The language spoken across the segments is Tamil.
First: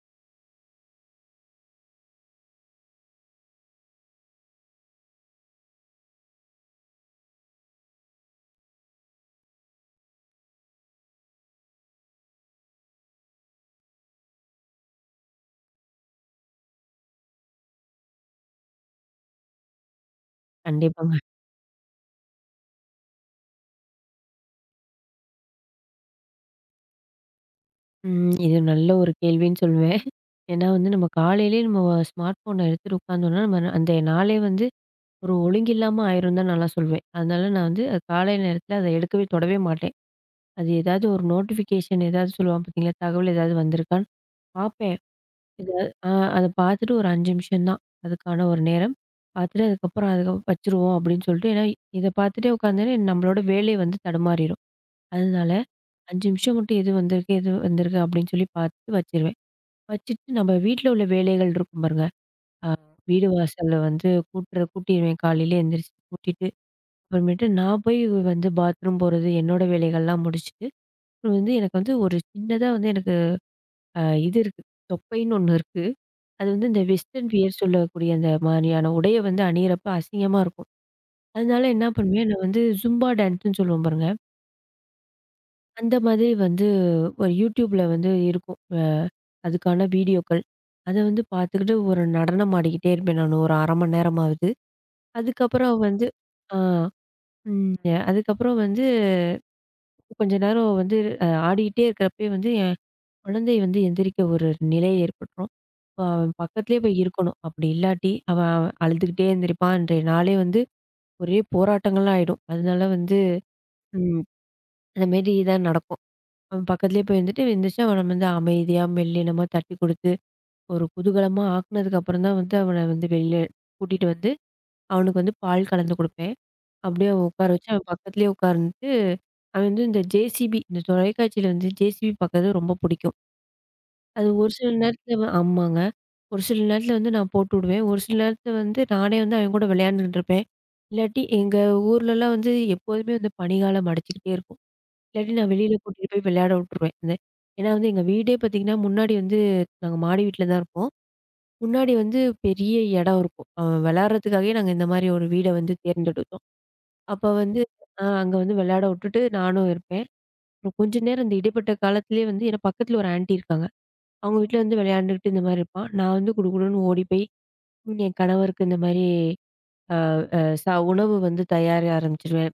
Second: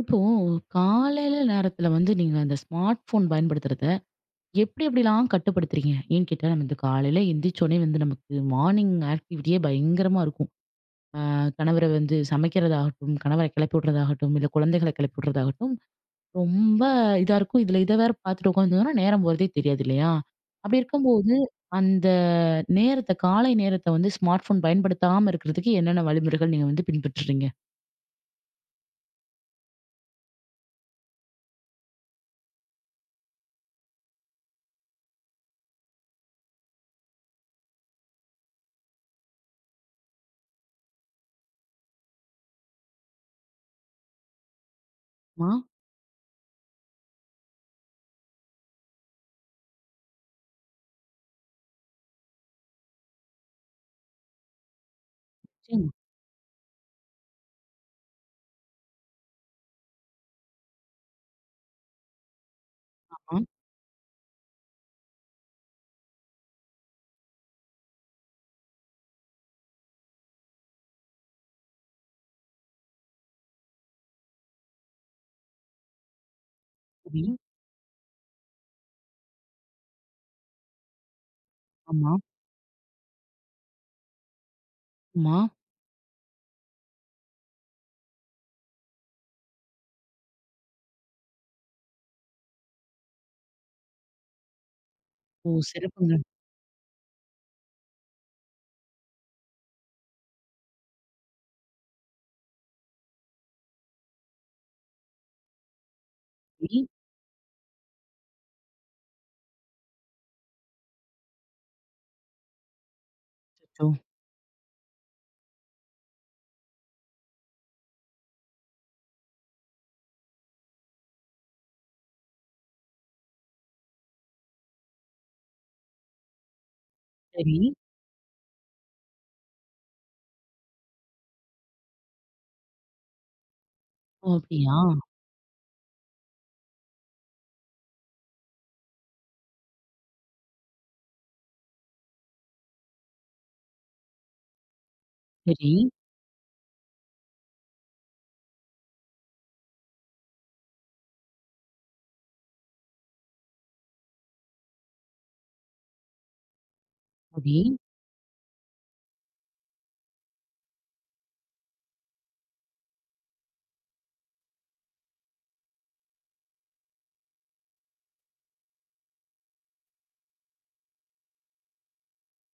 இப்போ காலையில நேரத்துல வந்து நீங்க அந்த ஸ்மார்ட் போன் பயன்படுத்துறத எப்படி எப்படிலாம் கட்டுப்படுத்துறீங்க? ஏன்னு கேட்டா நம்ம இந்த காலையில எந்திரிச்சோனே வந்து நமக்கு மார்னிங் ஆக்டிவிட்டியே பயங்கரமா இருக்கும். ஆ கணவர வந்து சமைக்கிறதாகட்டும், கணவர கிளப்பி விடுறதாகட்டும், இல்ல குழந்தைகள கிளப்பி விடுறதாகட்டும், ரொம்ப இதா இருக்கும். இதுல இத வேற பார்த்துட்டு உட்காந்துருந்தோம்னா நேரம் போறதே தெரியாது இல்லையா? அப்படி கண்டிப்பாங்க. இருக்கும்போது அந்த நேரத்த காலை நேரத்த வந்து ஸ்மார்ட் போன் பயன்படுத்தாம இருக்கிறதுக்கு என்னென்ன வழிமுறைகள் நீங்க வந்து பின்பற்றுறீங்க? ம். இது நல்ல ஒரு கேள்வின்னு சொல்லுவேன். ஏன்னா வந்து நம்ம காலையிலேயே நம்ம ஸ்மார்ட் ஃபோன எடுத்துட்டு உட்காந்தோம்னா, நம்ம அந்த நாளே வந்து ஒரு ஒழுங்கில்லாம ஆயிரும்னு தான் நான்லாம் சொல்லுவேன். அதனால நான் வந்து அது காலை நேரத்தில அத எடுக்கவே தொடவே மாட்டேன். அது ஏதாவது ஒரு நோட்டிஃபிகேஷன் ஏதாவது சொல்லுவான் பார்த்தீங்களா? தகவல் ஏதாவது வந்திருக்கான்னு பார்ப்பேன். மா ஏதாவது அத பார்த்துட்டு ஒரு 5 நிமிஷம் தான் அதுக்கான ஒரு நேரம். பார்த்துட்டு அதுக்கப்புறம் அதுக்கு வச்சுருவோம் அப்படின்னு சொல்லிட்டு ஏன்னா இத பார்த்துட்டே உட்காந்தோம்னா, நம்மளோட வேலை வந்து தடுமாறிரும். அதனால நிச்சயமா. 5 நிமிஷம் மட்டும் எது வந்திருக்கு, எது வந்திருக்கு அப்படின்னு சொல்லி பார்த்து வச்சுருவேன். வச்சுட்டு நம்ம வீட்ல உள்ள வேலைகள் இருக்கும் பாருங்க. அ வீடு ஆ வாசல்ல வந்து கூட்டுற கூட்டிருவேன் காலையில எந்திரிச்சு கூட்டிட்டு, அப்புறமேட்டு நான் போய் வந்து பாத்ரூம் போறது, என்னோட வேலைகள்லாம் முடிச்சுட்டு, அப்புறம் வந்து எனக்கு வந்து ஒரு சின்னதா வந்து எனக்கு அ இது இருக்கு. தொப்பைன்னு ஒண்ணு இருக்கு. அது வந்து இந்த சரி. வெஸ்டர்ன் வியர் சொல்லக்கூடிய அந்த மாதிரியான உடைய வந்து அணியிறப்ப அசிங்கமா இருக்கும். அதனால என்ன ஆமா. பண்ணுவேன், நான் வந்து ஜும்பா டான்ஸ்ன்னு சொல்லுவோம் பாருங்க. ஆமா. அந்த மாதிரி வந்து ஒரு YouTubeல வந்து இருக்கும். அதுக்கான வீடியோக்கள். அத வந்து பார்த்துக்கிட்டு ஒரு நடனம் ஆடிக்கிட்டே இருப்பேன் நானு. ஒரு 1/2 மணி நேரமாவது. ஓ! அதுக்கப்புறம் வந்து சிறப்புங்க. ஆ ம். அதுக்கப்புறம் வந்து கொஞ்ச நேரம் வந்து ஆடிக்கிட்டே இருக்கிறப்பயே வந்து என் குழந்தை வந்து எந்திரிக்க ஒரு நிலை ஏற்பட்டுரும். அவன் சரி. பக்கத்திலேயே போய் இருக்கணும். அப்படி இல்லாட்டி அவன் அழுதுகிட்டே எந்திரிப்பான். அன்றைய நாளே வந்து ஒரே போராட்டங்களா ஆயிடும். அதனால வந்து அச்சச்சோ! ம் அந்த மாரி தான் நடக்கும். அவன் பக்கத்துலேயே போய் இருந்துட்டு, எந்திரிச்சு அவன வந்து அமைதியா, மெல்லினமா தட்டி குடுத்து, ஒரு குதூகலமா ஆக்குனதுக்கு அப்புறம் தான் வந்து அவன வந்து வெளில கூட்டிட்டு வந்து, அவனுக்கு வந்து பால் கலந்து குடுப்பேன். அப்படியே அவன் உட்கார சரி. வச்சு, அவன் பக்கத்துலேயே உட்கார்ந்துட்டு, அவன் வந்து இந்த ஜேசிபி இந்த தொலைக்காட்சியில வந்து ஜேசிபி பாக்குறது ரொம்ப பிடிக்கும். அது ஓ! ஒரு சில அப்படியா? நேரத்துல ஆமாங்க. ஒரு சில நேரத்துல வந்து நான் போட்டுவுடுவேன். ஒரு சில நேரத்துல வந்து நானே வந்து அவன் கூட விளையாண்டுட்டு இருப்பேன். இல்லாட்டி எங்க ஊர்லலாம் வந்து எப்போதுமே வந்து பனிக்காலம் அடிச்சுக்கிட்டே இருக்கும். இல்லாட்டி நான் சரி, வெளியில கூட்டிட்டு போய் விளையாட விட்டுருவேன். இந்த ஏன்னா வந்து எங்க வீடே பார்த்தீங்கன்னா, முன்னாடி வந்து நாங்க மாடி வீட்ல தான் இருப்போம். முன்னாடி வந்து பெரிய இடம் இருக்கும். விளையாடுறதுக்காகவே நாங்க இந்த மாரி ஒரு வீட வந்து தேர்ந்தெடுத்தோம். அப்ப சரி. வந்து அங்க வந்து விளையாட விட்டுட்டு நானும் இருப்பேன். அப்புறம் கொஞ்ச நேரம் இந்த இடைப்பட்ட காலத்திலேயே வந்து ஏன்னா பக்கத்துல ஒரு ஆன்டி இருக்காங்க. அவங்க வீட்ல வந்து விளையாண்டுகிட்டு இந்த மாரி இருப்பான். நான் வந்து குடுகுடுன்னு ஓடி போய் ம், என் கணவருக்கு இந்த மாரி அ அ ச உணவு வந்து தயார் ஆரம்பிச்சுருவேன்.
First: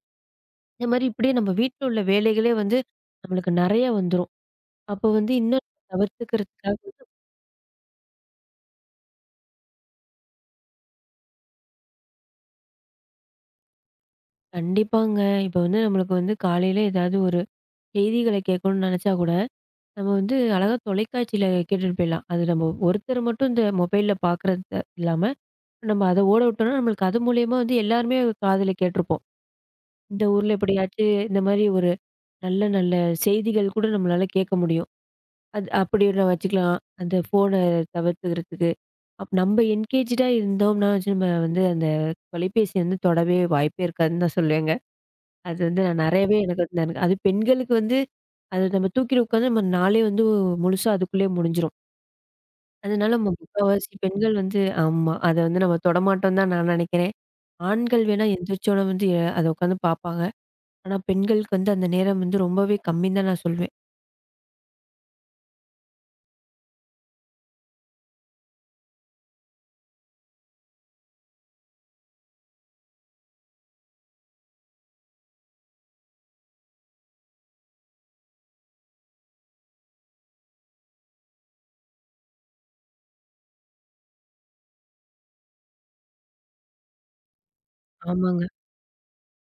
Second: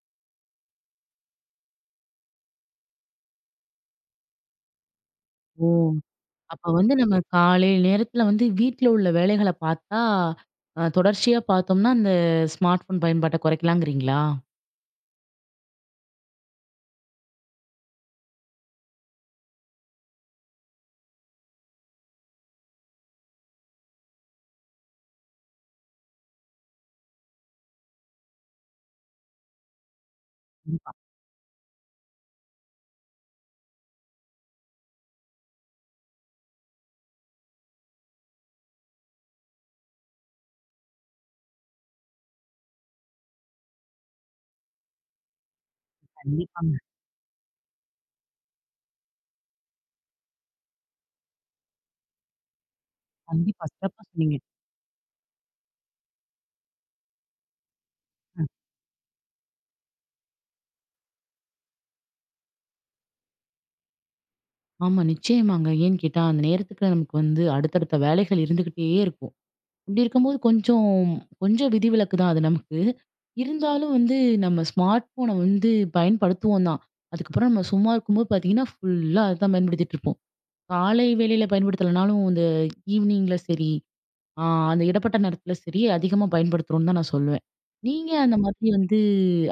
இந்த மாரி இப்படியே நம்ம வீட்ல உள்ள வேலைகளே வந்து நம்மளுக்கு நெறைய வந்துரும். அப்போ வந்து இன்னும் ஓ! அப்ப தவிர்த்துக்கிறதுக்காக வந்து நம்ம காலை நேரத்துல வந்து வீட்ல உள்ள வேலைகள பார்த்தா, அ தொடர்ச்சியா பார்த்தோம்னா, அந்த ஸ்மார்ட் ஃபோன் பயன்பாட்ட குறைக்கலாங்கிறீங்களா? கண்டிப்பாங்க. இப்போ வந்து நம்மளுக்கு வந்து காலையில ஏதாவது ஒரு செய்திகள கேட்கணும்னு நெனச்சா கூட, நம்ம வந்து அழகா தொலைக்காட்சியில கேட்டுட்டு போயிடலாம். அது நம்ம ஒருத்தர் மட்டும் இந்த மொபைல்ல பார்க்குறது இல்லாம, நம்ம அத ஓட விட்டோம்னா நம்மளுக்கு அது மூலியமா வந்து எல்லாருமே காதுல கேட்டுருப்போம். இந்த ஊர்ல எப்படியாச்சு இந்த மாரி ஒரு நல்ல நல்ல செய்திகள் கூட நம்மளால கேட்க முடியும். அது அப்படி நான் வச்சுக்கலாம். அந்த ஃபோன தவிர்த்துக்கிறதுக்கு. நம்ம என்கேஜ்டா இருந்தோம்னா வச்சு நம்ம வந்து அந்த தொலைபேசிய வந்து தொடவே வாய்ப்பே இருக்காதுன்னு தான் சொல்லுவேங்க. அது வந்து நான் நெறையவே எனக்கு கண்டிப்பாங்க. வந்து எனக்கு அது பெண்களுக்கு வந்து அது நம்ம தூக்கிட்டு உட்காந்து நம்ம நாளே வந்து முழுசா அதுக்குள்ளேயே முடிஞ்சிரும். அதனால நம்ம கண்டிப்பா. முக்காவாசி சிறப்பா பெண்கள் சொன்னீங்க. வந்து ஆமா. அத வந்து நம்ம தொடமாட்டோம் தான் நான் நெனைக்கிறேன். ஆண்கள் வேணா எந்திரிச்சோன வந்து அத உட்காந்து பார்ப்பாங்க. ஆனா பெண்களுக்கு வந்து அந்த நேரம் வந்து ரொம்பவே கம்மின்னு தான் நான் சொல்வேன். ஆமா, நிச்சயமாங்க. ஏன்னு கேட்டா, அந்த நேரத்துக்கு நமக்கு வந்து அடுத்தடுத்த வேலைகள் இருந்துகிட்டே இருக்கும். அப்படி இருக்கும்போது கொஞ்சம் கொஞ்சம் விதிவிலக்கு தான் அது நமக்கு. இருந்தாலும் வந்து நம்ம ஸ்மார்ட் ஃபோன வந்து பயன்படுத்துவோம் தான். அதுக்கப்புறம் நம்ம சும்மா இருக்கும்போது பார்த்தீங்கன்னா, ஃபுல்லா அதுதான் பயன்படுத்திட்டு இருப்போம். காலை வேளையில பயன்படுத்தலனாலும் இந்த ஈவினிங்ல சரி, ஆ அந்த இடைப்பட்ட நேரத்தில சரி, அதிகமா பயன்படுத்துறோம்னு தான் நான் சொல்லுவேன். நீங்க அந்த ஆமாங்க. மாதிரி வந்து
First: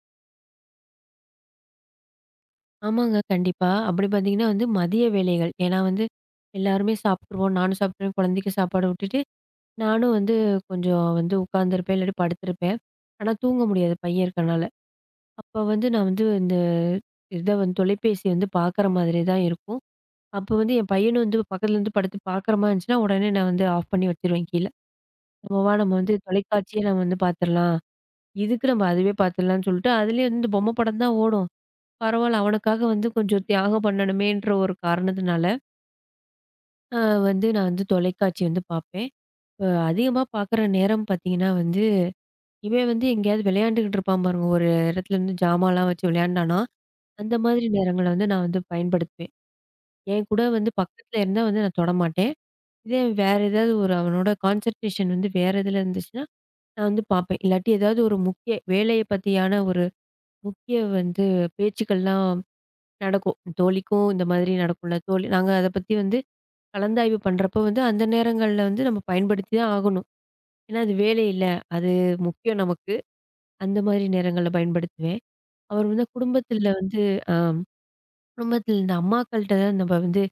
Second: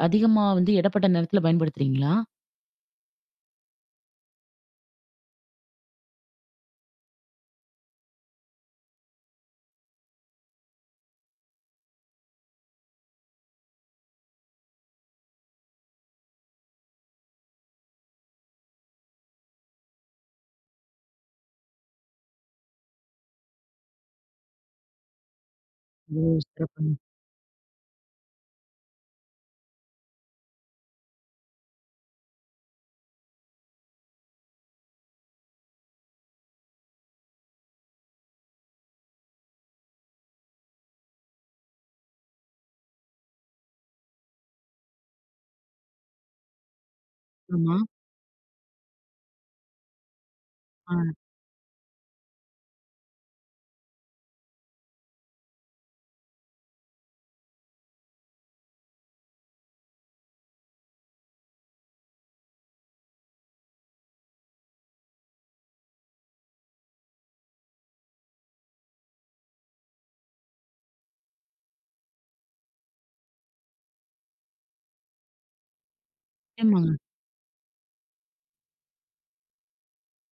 அதிகமா வந்து இடைப்பட்ட நேரத்தில பயன்படுத்துறீங்களா? ஆமாங்க. கண்டிப்பா. அப்படி பார்த்தீங்கன்னா வந்து மதிய வேளைகள். ஏன்னா வந்து எல்லாருமே சாப்ட்டுருவோம். நானும் சாப்ட்டுருவேன். குழந்தைக்கு சாப்பாடு விட்டுட்டு, நானும் வந்து கொஞ்சம் வந்து உட்காந்துருப்பேன். இல்லாட்டி படுத்திருப்பேன். ஆனா தூங்க முடியாது பையன் இருக்கனால. அப்ப வந்து நான் வந்து இந்த இத வந்து தொலைபேசி வந்து பார்க்குற மாதிரி தான் இருக்கும். அப்போ வந்து என் பையனும் வந்து பக்கத்துல இருந்து படுத்து பார்க்குற மாரி இருந்துச்சுன்னா, உடனே நான் வந்து ஆஃப் பண்ணி வச்சுருவேன் கீழ. நம்ம நம்ம வந்து ஓ! தொலைக்காட்சியே சிறப்புங்க. நம்ம வந்து பார்த்துரலாம். இதுக்கு நம்ம அதுவே பார்த்துரலாம்னு சொல்லிட்டு, அதுலயே வந்து இந்த பொம்மை படம் தான் ஓடும். பரவால்ல அவனுக்காக வந்து கொஞ்சம் தியாகம் பண்ணணுமேன்ற ஒரு காரணத்தினால, அ வந்து நான் வந்து தொலைக்காட்சி வந்து பார்ப்பேன். அதிகமா பார்க்குற நேரம் பார்த்தீங்கன்னா வந்து, இவன் வந்து எங்கேயாவது விளையாண்டுகிட்டு இருப்பான் பாருங்க. ஒரு இடத்துல வந்து ஜாமான்லாம் வச்சு விளையாண்டானா, அந்த மாதிரி ஆமா. நேரங்கள்ல வந்து நான் வந்து பயன்படுத்துவேன். என் கூட வந்து ஆ பக்கத்துல இருந்தா வந்து நான் தொடமாட்டேன். இதே வேற ஏதாவது ஒரு அவனோட கான்சன்ட்ரேஷன் வந்து வேற இதுல இருந்துச்சுன்னா, நான் வந்து பார்ப்பேன். இல்லாட்டி ஏதாவது ஒரு முக்கிய வேலைய பத்தியான ஒரு முக்கிய வந்து பேச்சுக்கள்லாம் நடக்கும். தோழிக்கும் இந்த மாதிரி நடக்கும்ல. தோழி நாங்க அத பத்தி வந்து கலந்தாய்வு பண்றப்போ வந்து அந்த நேரங்கள்ல வந்து நம்ம பயன்படுத்தி தான் ஆகணும். ஏன்னா அது வேலை இல்ல. அது முக்கியம் நமக்கு. அந்த மாதிரி நேரங்கள்ல பயன்படுத்துவேன். அவர் வந்து குடும்பத்துல நிச்சயமாங்க. வந்து அ குடும்பத்துல இந்த அம்மாக்கள்ட்ட தான் நம்ம வந்து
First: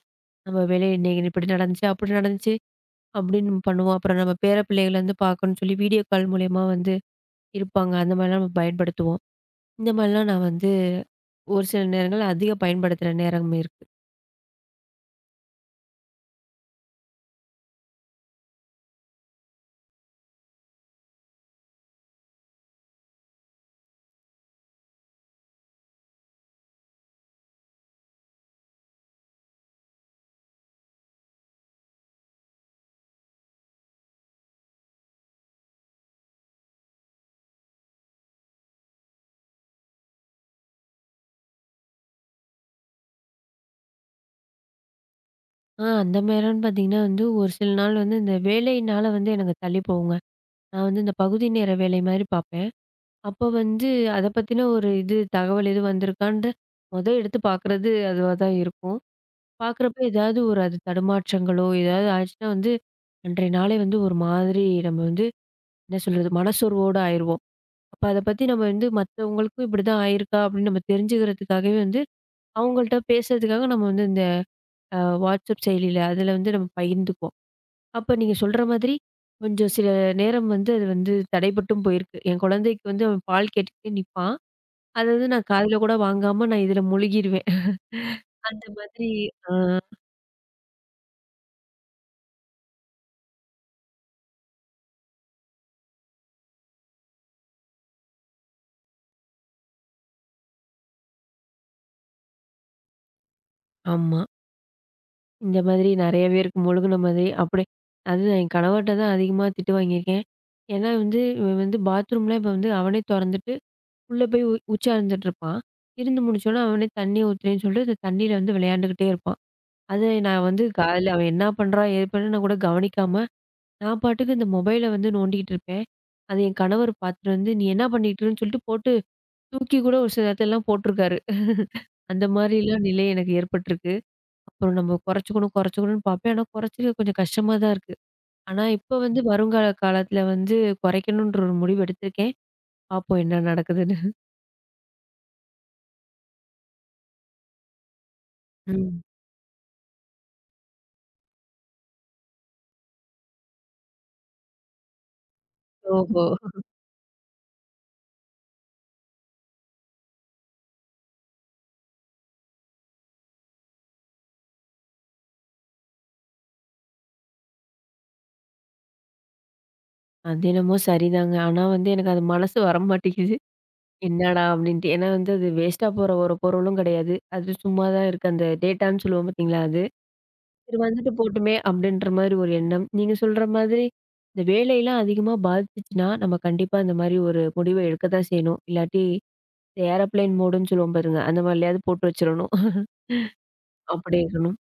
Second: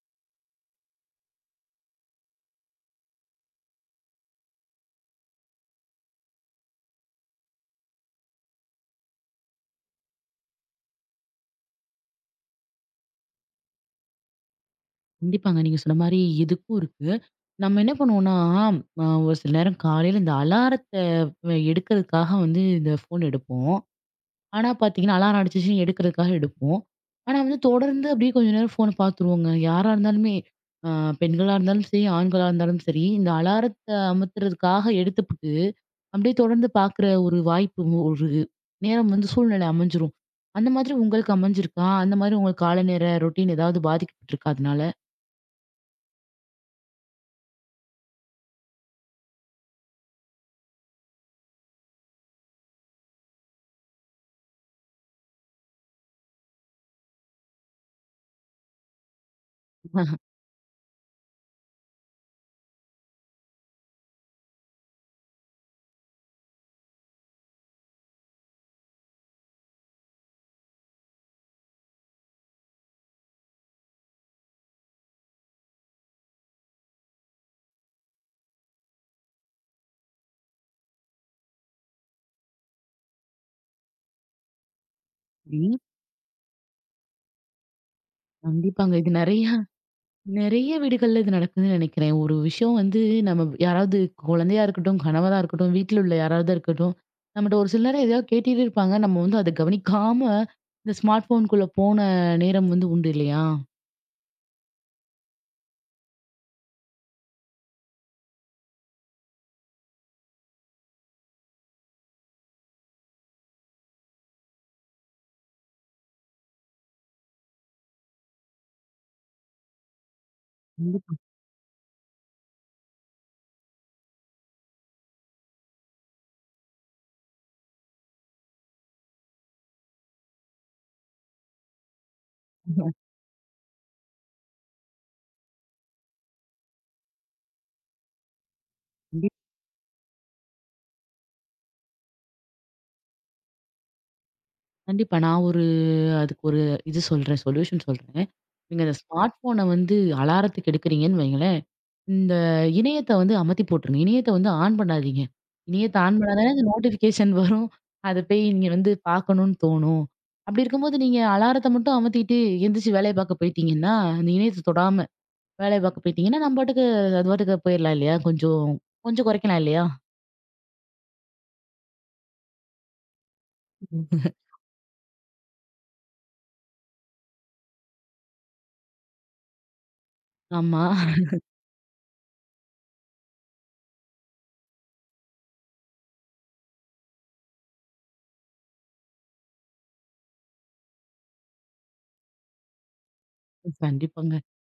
நம்ம வேலைய இன்னைக்கு இப்படி நடந்துச்சு, அப்படி நடந்துச்சு அப்படின்னு நம்ம பண்ணுவோம். அப்புறம் நம்ம பேர பிள்ளைகள வந்து பார்க்கணும்னு சொல்லி வீடியோ கால் மூலியமா வந்து இருப்பாங்க. அந்த மாதிரிலாம் நம்ம பயன்படுத்துவோம். இந்த மாதிரிலாம் நான் வந்து ஒரு சில நேரங்கள்ல அதிகம் பயன்படுத்துற நேரம் இருக்கு. கண்டிப்பாங்க. நீங்க சொன்ன மாரி இதுக்கும் இருக்கு. நம்ம என்ன பண்ணுவோம்னா, அ ஒரு சில நேரம் காலையில இந்த அலாரத்த வ எடுக்கிறதுக்காக வந்து இந்த ஃபோன் எடுப்போம். ஆனா பார்த்தீங்கன்னா, அலாரம் அடிச்சுச்சுன்னு எடுக்கிறதுக்காக எடுப்போம். ஆனா வந்து தொடர்ந்து அப்படியே கொஞ்ச நேரம் ஃபோன பார்த்துருவோங்க. யாரா இருந்தாலுமே, அ பெண்களா இருந்தாலும் சரி, ஆண்களா இருந்தாலும் சரி, இந்த அலாரத்த அமர்த்துறதுக்காக எடுத்துப்புட்டு, அப்படியே தொடர்ந்து பார்க்குற ஒரு வாய்ப்பு ஒரு நேரம் வந்து சூழ்நிலை அமைஞ்சிரும். அந்த மாதிரி உங்களுக்கு அமைஞ்சிருக்கா? அந்த மாதிரி உங்க காலை நேர ரொட்டீன் ஏதாவது பாதிக்கப்பட்டுருக்கா அதனால? அந்த நேரம்னு பார்த்தீங்கன்னா வந்து ஒரு சில நாள் வந்து இந்த வேலையினால வந்து எனக்கு தள்ளி போகுங்க. நான் வந்து இந்த பகுதி நேர வேலை மாதிரி பார்ப்பேன். அப்போ வந்து அத பத்தின ஒரு இது தகவல் எதுவும் வந்திருக்கான்ட்டு மொத எடுத்து பார்க்குறது அதுவா தான் இருக்கும். பார்க்குறப்ப ஏதாவது ஒரு அது தடுமாற்றங்களோ, ஏதாவது ஆச்சுன்னா வந்து, அன்றைய நாளே வந்து ஒரு மாதிரி நம்ம வந்து என்ன சொல்றது? மனசோர்வோட ஆயிருவோம். அப்ப அத பத்தி நம்ம வந்து மத்தவங்களுக்கும் இப்படிதான் ஆயிருக்கா? அப்படின்னு நம்ம தெரிஞ்சுக்கிறதுக்காகவே வந்து, அவங்கள்ட்ட பேசுறதுக்காக நம்ம வந்து இந்த வாட்ஸ்அப் செயலியில அதில வந்து நம்ம பகிர்ந்துக்குவோம். அப்ப நீங்க சொல்ற மாதிரி, கொஞ்சம் சில நேரம் வந்து அது வந்து தடைப்பட்டும் போயிருக்கு. என் குழந்தைக்கு வந்து அவன் பால் கேட்டுக்கிட்டே நிப்பான். அத வந்து நான் சரி. காதுல கூட வாங்காம நான் இதில முழுகிருவேன். அந்த கண்டிப்பாங்க. மாதிரி இது நெறைய ஆ நெறைய வீடுகள்ல இது நடக்குதுன்னு நெனைக்கிறேன். ஒரு விஷயம் வந்து நம்ம யாராவது குழந்தையா இருக்கட்டும், கணவரா இருக்கட்டும், வீட்ல உள்ள யாராவதா இருக்கட்டும், நம்மட்ட ஒரு சில நேரம் எதையாவது கேட்டுட்டே இருப்பாங்க. நம்ம வந்து அத கவனிக்காம இந்த ஸ்மார்ட் ஃபோனுக்குள்ள போன நேரம் வந்து உண்டு இல்லையா? ஆமா. இந்த மாதிரி நெறையவே இருக்கு. முழுகுன மாதிரி அப்படி அதுதான் என் கணவர்ட்ட தான் அதிகமா திட்டு வாங்கியிருக்கேன். ஏன்னா வந்து இவன் வந்து பாத்ரூம்லாம் இப்ப வந்து அவனே தொறந்துட்டு, உள்ள போய் உச்சார்ந்துட்டு இருப்பான். இருந்து முடிச்சோனே அவனே தண்ணி ஊத்துறேன்னு சொல்லிட்டு, அந்த தண்ணீல வந்து விளையாண்டுக்கிட்டே இருப்பான். அது நான் வந்து கண்டிப் காலையில அவன் என்ன பண்றான், ஏது பண்றான்னு நான் கூட கவனிக்காம, நான் பாட்டுக்கு இந்த மொபைல வந்து நோண்டிக்கிட்டு இருப்பேன். அது என் கணவர் பாத்துட்டு வந்து, "நீ என்ன பண்ணிட்டு இருக்கன்னு" சொல்லிட்டு போட்டு, தூக்கி கூட ஒரு சில இடத்துலலாம் போட்டுருக்காரு. அந்த மாரிலாம் நிலை எனக்கு ஏற்பட்டுருக்கு. அப்புறம் நம்ம குறைச்சுக்கணும், குறைச்சுக்கணும்னு பார்ப்பேன். ஆனா குறைச்சிக்க கொஞ்சம் கஷ்டமா தான் இருக்கு. ஆனா இப்ப வந்து ம். கண்டிப் வருங்கால காலத்துல வந்து குறைக்கணுன்ற ஒரு முடிவு எடுத்திருக்கேன். பார்ப்போம் என்ன நடக்குதுன்னு. கண்டிப்பா. நான் ஒரு அதுக்கு ஒரு இது சொல்றேன். சொல்யூஷன் சொல்றேன். நீங்க அந்த ம். ஸ்மார்ட் ஃபோன வந்து அலாரத்துக்கு எடுக்குறீங்கன்னு வைங்களேன் இந்த இணையத்த வந்து அமத்தி போட்டுருங்க. இணையத்த வந்து ஆன் பண்ணாதீங்க. இணையத்த ஆன் ஓஹோ! பண்ணா தானே இந்த நோட்டிஃபிகேஷன் வரும். அத போய் நீங்க வந்து பார்க்கணும்னு தோணும். அப்படி இருக்கும்போது நீங்க அலாரத்த மட்டும் அமத்திட்டு எந்திரிச்சு வேலைய பார்க்க போயிட்டீங்கன்னா, அந்த இணையத்த தொடாம வேலைய பார்க்க போயிட்டீங்கன்னா, நம்ம பாட்டுக்கு அது பாட்டுக்கு போயிரலாம் இல்லையா? கொஞ்சம் கொஞ்சம் குறைக்கலாம் இல்லையா? அது என்னமோ சரிதாங்க. ஆனா வந்து எனக்கு அது மனசு வரமாட்டேங்குது. என்னடா அப்படின்ட்டு. ஏன்னா வந்து அது வேஸ்ட்டா போற ஒரு பொருளும் கிடையாது. அது சும்மா தான் இருக்கு. அந்த டேட்டான்னு சொல்லுவோம் பார்த்தீங்களா அது. சரி ஆமா. வந்துட்டு போட்டுமே அப்படின்ற மாதிரி ஒரு எண்ணம். நீங்க சொல்ற மாதிரி இந்த வேலையெல்லாம் அதிகமா பாதிச்சுச்சுன்னா, நம்ம கண்டிப்பா இந்த மாதிரி ஒரு முடிவ எடுக்க தான் செய்யணும். இல்லாட்டி ஏரோப்ளேன் மோடுன்னு சொல்லுவோம் பாருங்க. அந்த மாரிலயாவது போட்டு வச்சிரணும். அப்படி கண்டிப்பாங்க. இருக்கணும்.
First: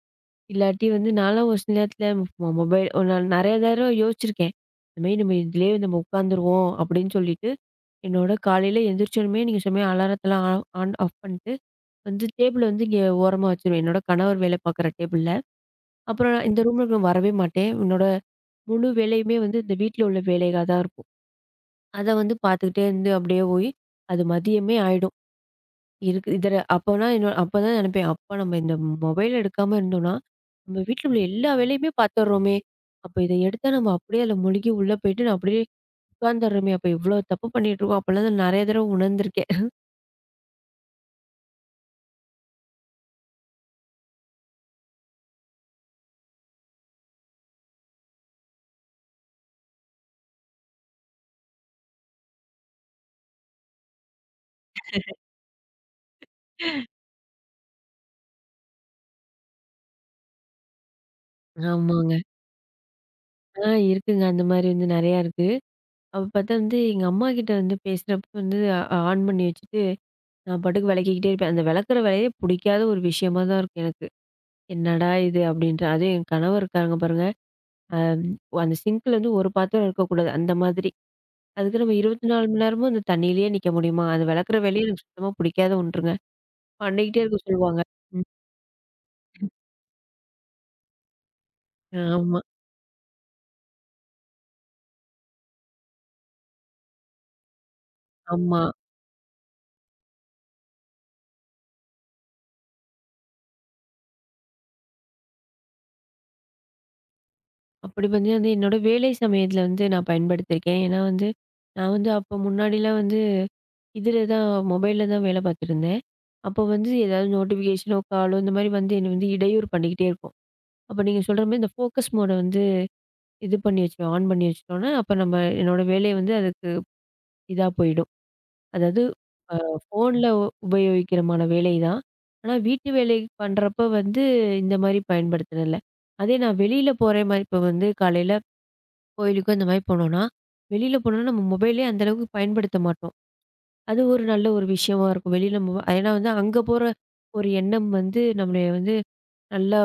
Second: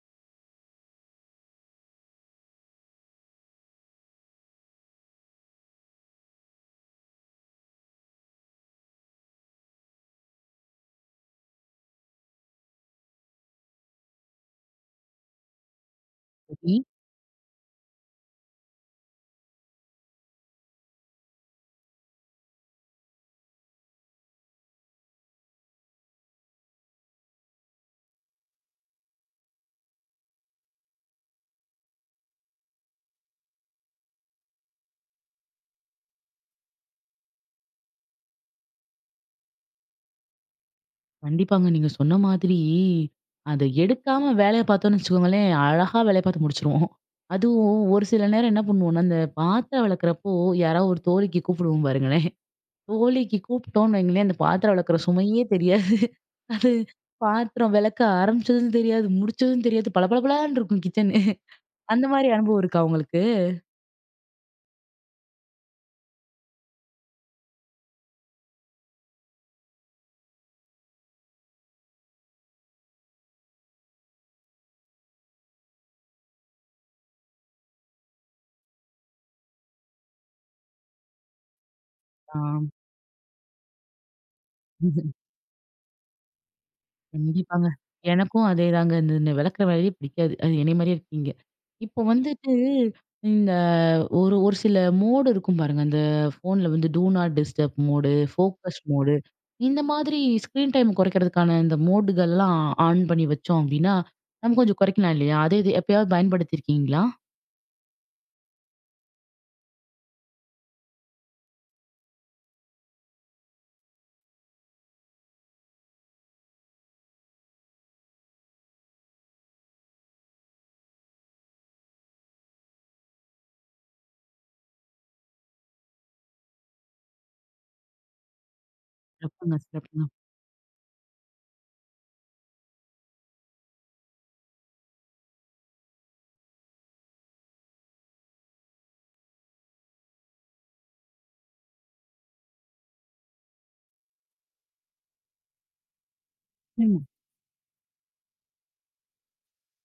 இல்லாட்டி வந்து நான்லாம் ஒரு சில நேரத்துல மொபைல் நான் நெறைய தடவ யோசிச்சிருக்கேன். இந்த மாரி நம்ம இதுலயே நம்ம உட்காந்துருவோம் அப்படின்னு சொல்லிட்டு, என்னோட காலையில எந்திரிச்சோனமே நீங்க சொன்ன மாரி அலாரத்தலாம் ஆன் ஆன் ஆஃப் பண்ணிட்டு, வந்து டேபிள் வந்து இங்க ஓரமா வச்சுருவேன். என்னோட கணவர் வேலை பார்க்குற டேபிள்ல. அப்புறம் நான் இந்த ரூம்ல நான் வரவே மாட்டேன். என்னோட முழு வேலையுமே வந்து இந்த வீட்ல உள்ள வேலையா தான் இருக்கும். அத வந்து பார்த்துக்கிட்டே இருந்து அப்படியே போய், அது மதியமே ஆயிடும். இருக்கு. இதுல அப்போனா என்ன அப்பதான் நெனைப்பேன், அப்பா நம்ம இந்த மொபைல் எடுக்காம இருந்தோம்னா, நம்ம வீட்ல உள்ள எல்லா வேலையுமே பாத்துர்றோமே! அப்ப இத எடுத்தா நம்ம அப்படியே அதில முழுகி உள்ள போயிட்டு, நான் அப்படியே உட்காந்துர்றோமே! அப்ப இவ்ளோ தப்பு பண்ணிட்டுருக்கோம். அப்பலாம் நான் நெறைய தடவ உணர்ந்திருக்கேன். கண்டிப்பாங்க. நீங்க சொன்ன மாதிரி, அத எடுக்காம வேலைய பார்த்தோம்னு வச்சுக்கோங்களேன், அழகா வேலைய பார்த்து முடிச்சுருவோம். அதுவும் ஒரு சில நேரம் என்ன பண்ணுவோம்னா, அந்த பாத்திரம் விளக்குறப்போ யாராவது ஒரு தோழிக்கு கூப்பிடுவோம் பாருங்களேன். தோழிக்கு கூப்பிட்டோம்னு வைங்களேன், அந்த பாத்திரம் விளக்குற சுமையே தெரியாது. அது பாத்திரம் விளக்க ஆரம்பிச்சதும் தெரியாது, முடிச்சதும் தெரியாது. பளபளபளன்னு இருக்கும் கிச்சனு. அந்த ஆமாங்க. மாரி அனுபவம் இருக்கா உங்களுக்கு? ஆ இருக்குங்க. அந்த மாரி வந்து நெறையா இருக்கு. அப்ப பாத்தா வந்து எங்க அம்மா கிட்ட வந்து பேசுறப்ப வந்து ஆன் பண்ணி வச்சுட்டு, நான் பாட்டுக்கு வெளக்கிக்கிட்டே இருப்பேன். அந்த வெளக்குற வேலையே புடிக்காத ஒரு விஷயமா தான் இருக்கும் எனக்கு. என்னடா இது! அப்படின்ற அதுவும் என் கணவர் இருக்காங்க பாருங்க. அம் அந்த சிங்க்ல வந்து ஒரு பாத்திரம் இருக்கக்கூடாது, அந்த மாதிரி. அதுக்கு நம்ம 24 மணி நேரமும் அந்த தண்ணீலயே நிக்க முடியுமா? அது வெளக்குற வேலையே எனக்கு ஆ. சுத்தமா பிடிக்காத ஒன்றுங்க. பண்ணிக்கிட்டே இருக்க கண்டிப்பாங்க. சொல்லுவாங்க. ம். எனக்கும் அதேதாங்க. இந்த இந்த விளக்குற வேலையே பிடிக்காது. அது என்னைய மாரியே இருக்கீங்க. இப்போ ஆமா, வந்துட்டு இந்த ஒரு ஒரு சில மோடு இருக்கும் பாருங்க. அந்த ஃபோன்ல வந்து டூ நாட் டிஸ்டர்ப் மோடு, ஆமா. ஃபோக்கஸ் மோடு இந்த மாதிரி ஸ்க்ரீன் டைம் குறைக்கிறதுக்கான இந்த மோடுகள்லாம் ஆன் பண்ணி வச்சோம் அப்படின்னா, நம்ம கொஞ்சம் குறைக்கலாம் இல்லையா? அது இது எப்பயாவது பயன்படுத்தியிருக்கீங்களா? அப்படி வந்து வந்து என்னோட வேலை சமயத்துல வந்து நான் பயன்படுத்தியிருக்கேன். ஏன்னா வந்து, நான் வந்து அப்போ முன்னாடிலாம் வந்து இதுல தான் மொபைல்ல தான் வேலை பார்த்துருந்தேன். அப்போ வந்து ஏதாவது நோட்டிஃபிகேஷனோ, காலோ இந்த மாரி வந்து என்ன வந்து இடையூறு பண்ணிக்கிட்டே இருக்கும். அப்ப நீங்க சொல்ற மாரி இந்த ஃபோக்கஸ் மோட வந்து இது பண்ணி வச்சுருவேன், ஆன் பண்ணி வச்சுட்டோம்னா, அப்ப நம்ம என்னோட வேலைய வந்து அதுக்கு இதா போயிடும். அதாவது சிறப்புங்க, சிறப்புங்க. ஃபோன்ல உபயோகிக்கிறமான வேலை தான். ஆனா வீட்டு வேலை பண்றப்ப வந்து இந்த மாரி பயன்படுத்துனதில்ல. அதே நான் வெளியில போறே மாரி இப்போ வந்து காலையில கோயிலுக்கு இந்த மாரி போனோம்னா, வெளியில போனோம்னா நம்ம மொபைலே அந்த அளவுக்கு பயன்படுத்த மாட்டோம். அது ஒரு நல்ல ஒரு விஷயமா இருக்கும். வெளியில ஏன்னா வந்து அங்க போற ம். ஒரு எண்ணம் வந்து நம்மளய வந்து நல்லா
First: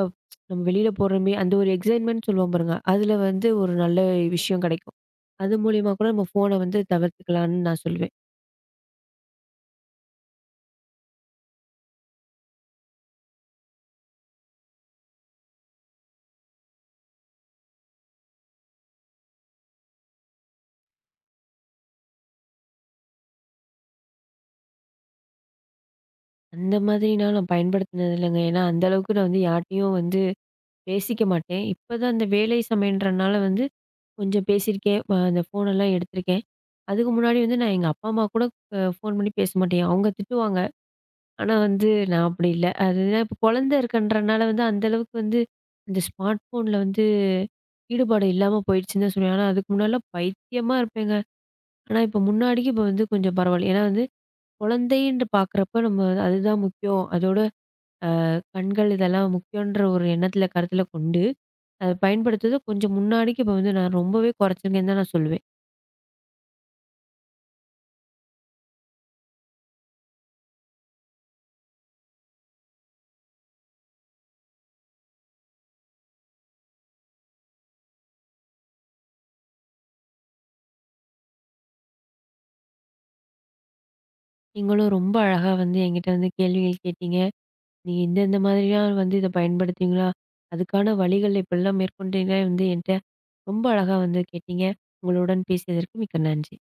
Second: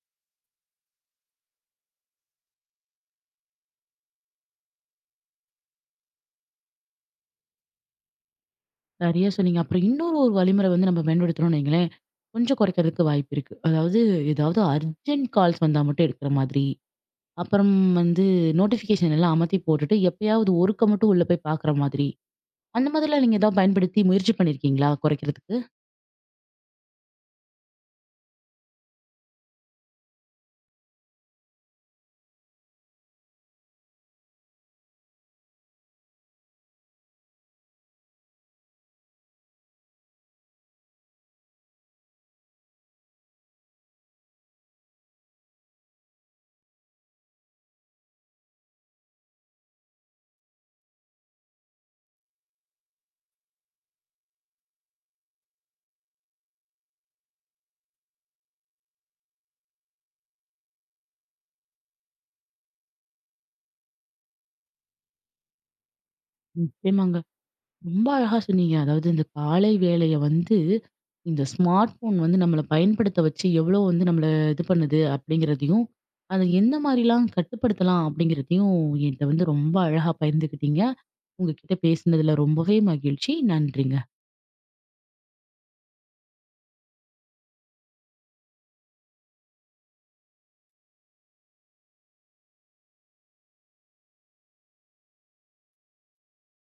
நம்ம வெளியில போறோமே அந்த ஒரு எக்ஸைட்மென்ட் சொல்லுவோம் பாருங்க. அதுல வந்து ஒரு நல்ல விஷயம் கெடைக்கும். அது மூலியமா கூட நம்ம ஃபோன வந்து தவிர்த்துக்கலாம்னு நான் சொல்லுவேன். சரியா சொன்னீங்க. அப்புறம் இன்னொரு ஒரு வழிமுறை வந்து நம்ம பயன்படுத்துறோம்னு வைங்களேன், கொஞ்சம் குறைக்கிறதுக்கு வாய்ப்பு இருக்கு. அதாவது ஏதாவது அர்ஜென்ட் கால்ஸ் வந்தா மட்டும் எடுக்கிற மாதிரி. அப்புறம் வந்து நோட்டிஃபிகேஷன் எல்லாம் அமத்தி போட்டுட்டு, எப்பயாவது ஒருக்க மட்டும் உள்ள போய் பார்க்குற மாதிரி. அந்த மாதிரிலாம் நீங்க ஏதாவது பயன்படுத்தி முயற்சி பண்ணியிருக்கீங்களா குறைக்கிறதுக்கு? அந்த மாதிரினா நான் நான் பயன்படுத்தினது இல்லங்க. ஏன்னா, அந்த அளவுக்கு நான் வந்து யார்ட்டயும் வந்து பேசிக்க மாட்டேன். இப்பதான் அந்த வேலை சமயம்ன்றனால வந்து கொஞ்சம் பேசியிருக்கேன். அந்த ஃபோனெல்லாம் எடுத்திருக்கேன். அதுக்கு முன்னாடி வந்து நான் எங்க அப்பா, அம்மா கூட ஃபோன் பண்ணி பேச மாட்டேன். அவங்க திட்டுவாங்க. ஆனா வந்து நான் அப்படி இல்ல. அதுனா இப்ப குழந்தை இருக்கன்றனால வந்து அந்த அளவுக்கு வந்து இந்த ஸ்மார்ட் ஃபோன்ல வந்து ஈடுபாடு இல்லாம போயிடுச்சுன்னு தான் சொல்லுவேன். ஆனா அதுக்கு முன்னாடிலாம் பைத்தியமா இருப்பேங்க. ஆனா இப்ப முன்னாடிக்கு இப்ப வந்து கொஞ்சம் பரவாயில்ல. ஏன்னா வந்து குழந்தைன்னு பார்க்குறப்ப நம்ம அதுதான் முக்கியம். அதோட கண்கள் இதெல்லாம் முக்கியன்ற ஒரு எண்ணத்தில கருத்தில கொண்டு, அத பயன்படுத்துறது கொஞ்சம் முன்னாடிக்கு இப்ப வந்து நான் ரொம்பவே குறைச்சிருக்கேன்னு தான் நான் சொல்லுவேன். நிச்சயமாங்க. ரொம்ப அழகா சொன்னீங்க. அதாவது இந்த காலை வேளைய வந்து, இந்த ஸ்மார்ட் ஃபோன் வந்து நம்மள பயன்படுத்த வச்சு எவ்வளோ வந்து நம்மள இது பண்ணுது அப்படிங்கிறதையும், அத எந்த மாரிலாம் கட்டுப்படுத்தலாம் அப்படிங்கிறதையும் என்ட்ட வந்து ரொம்ப அழகா பகிர்ந்துக்கிட்டீங்க. உங்ககிட்ட பேசினதுல ரொம்பவே மகிழ்ச்சி. நன்றி. நீங்களும் ரொம்ப அழகா வந்து என்கிட்ட வந்து கேள்விகள் கேட்டீங்க. நீங்க இந்த இந்த மாதிரியா வந்து இத பயன்படுத்துவீங்களா? அதுக்கான வழிகள் இப்படிலாம் மேற்கொண்டீங்க வந்து என்ட்ட ரொம்ப அழகா வந்து கேட்டீங்க. உங்களுடன் பேசியதற்கு மிக்க நன்றி.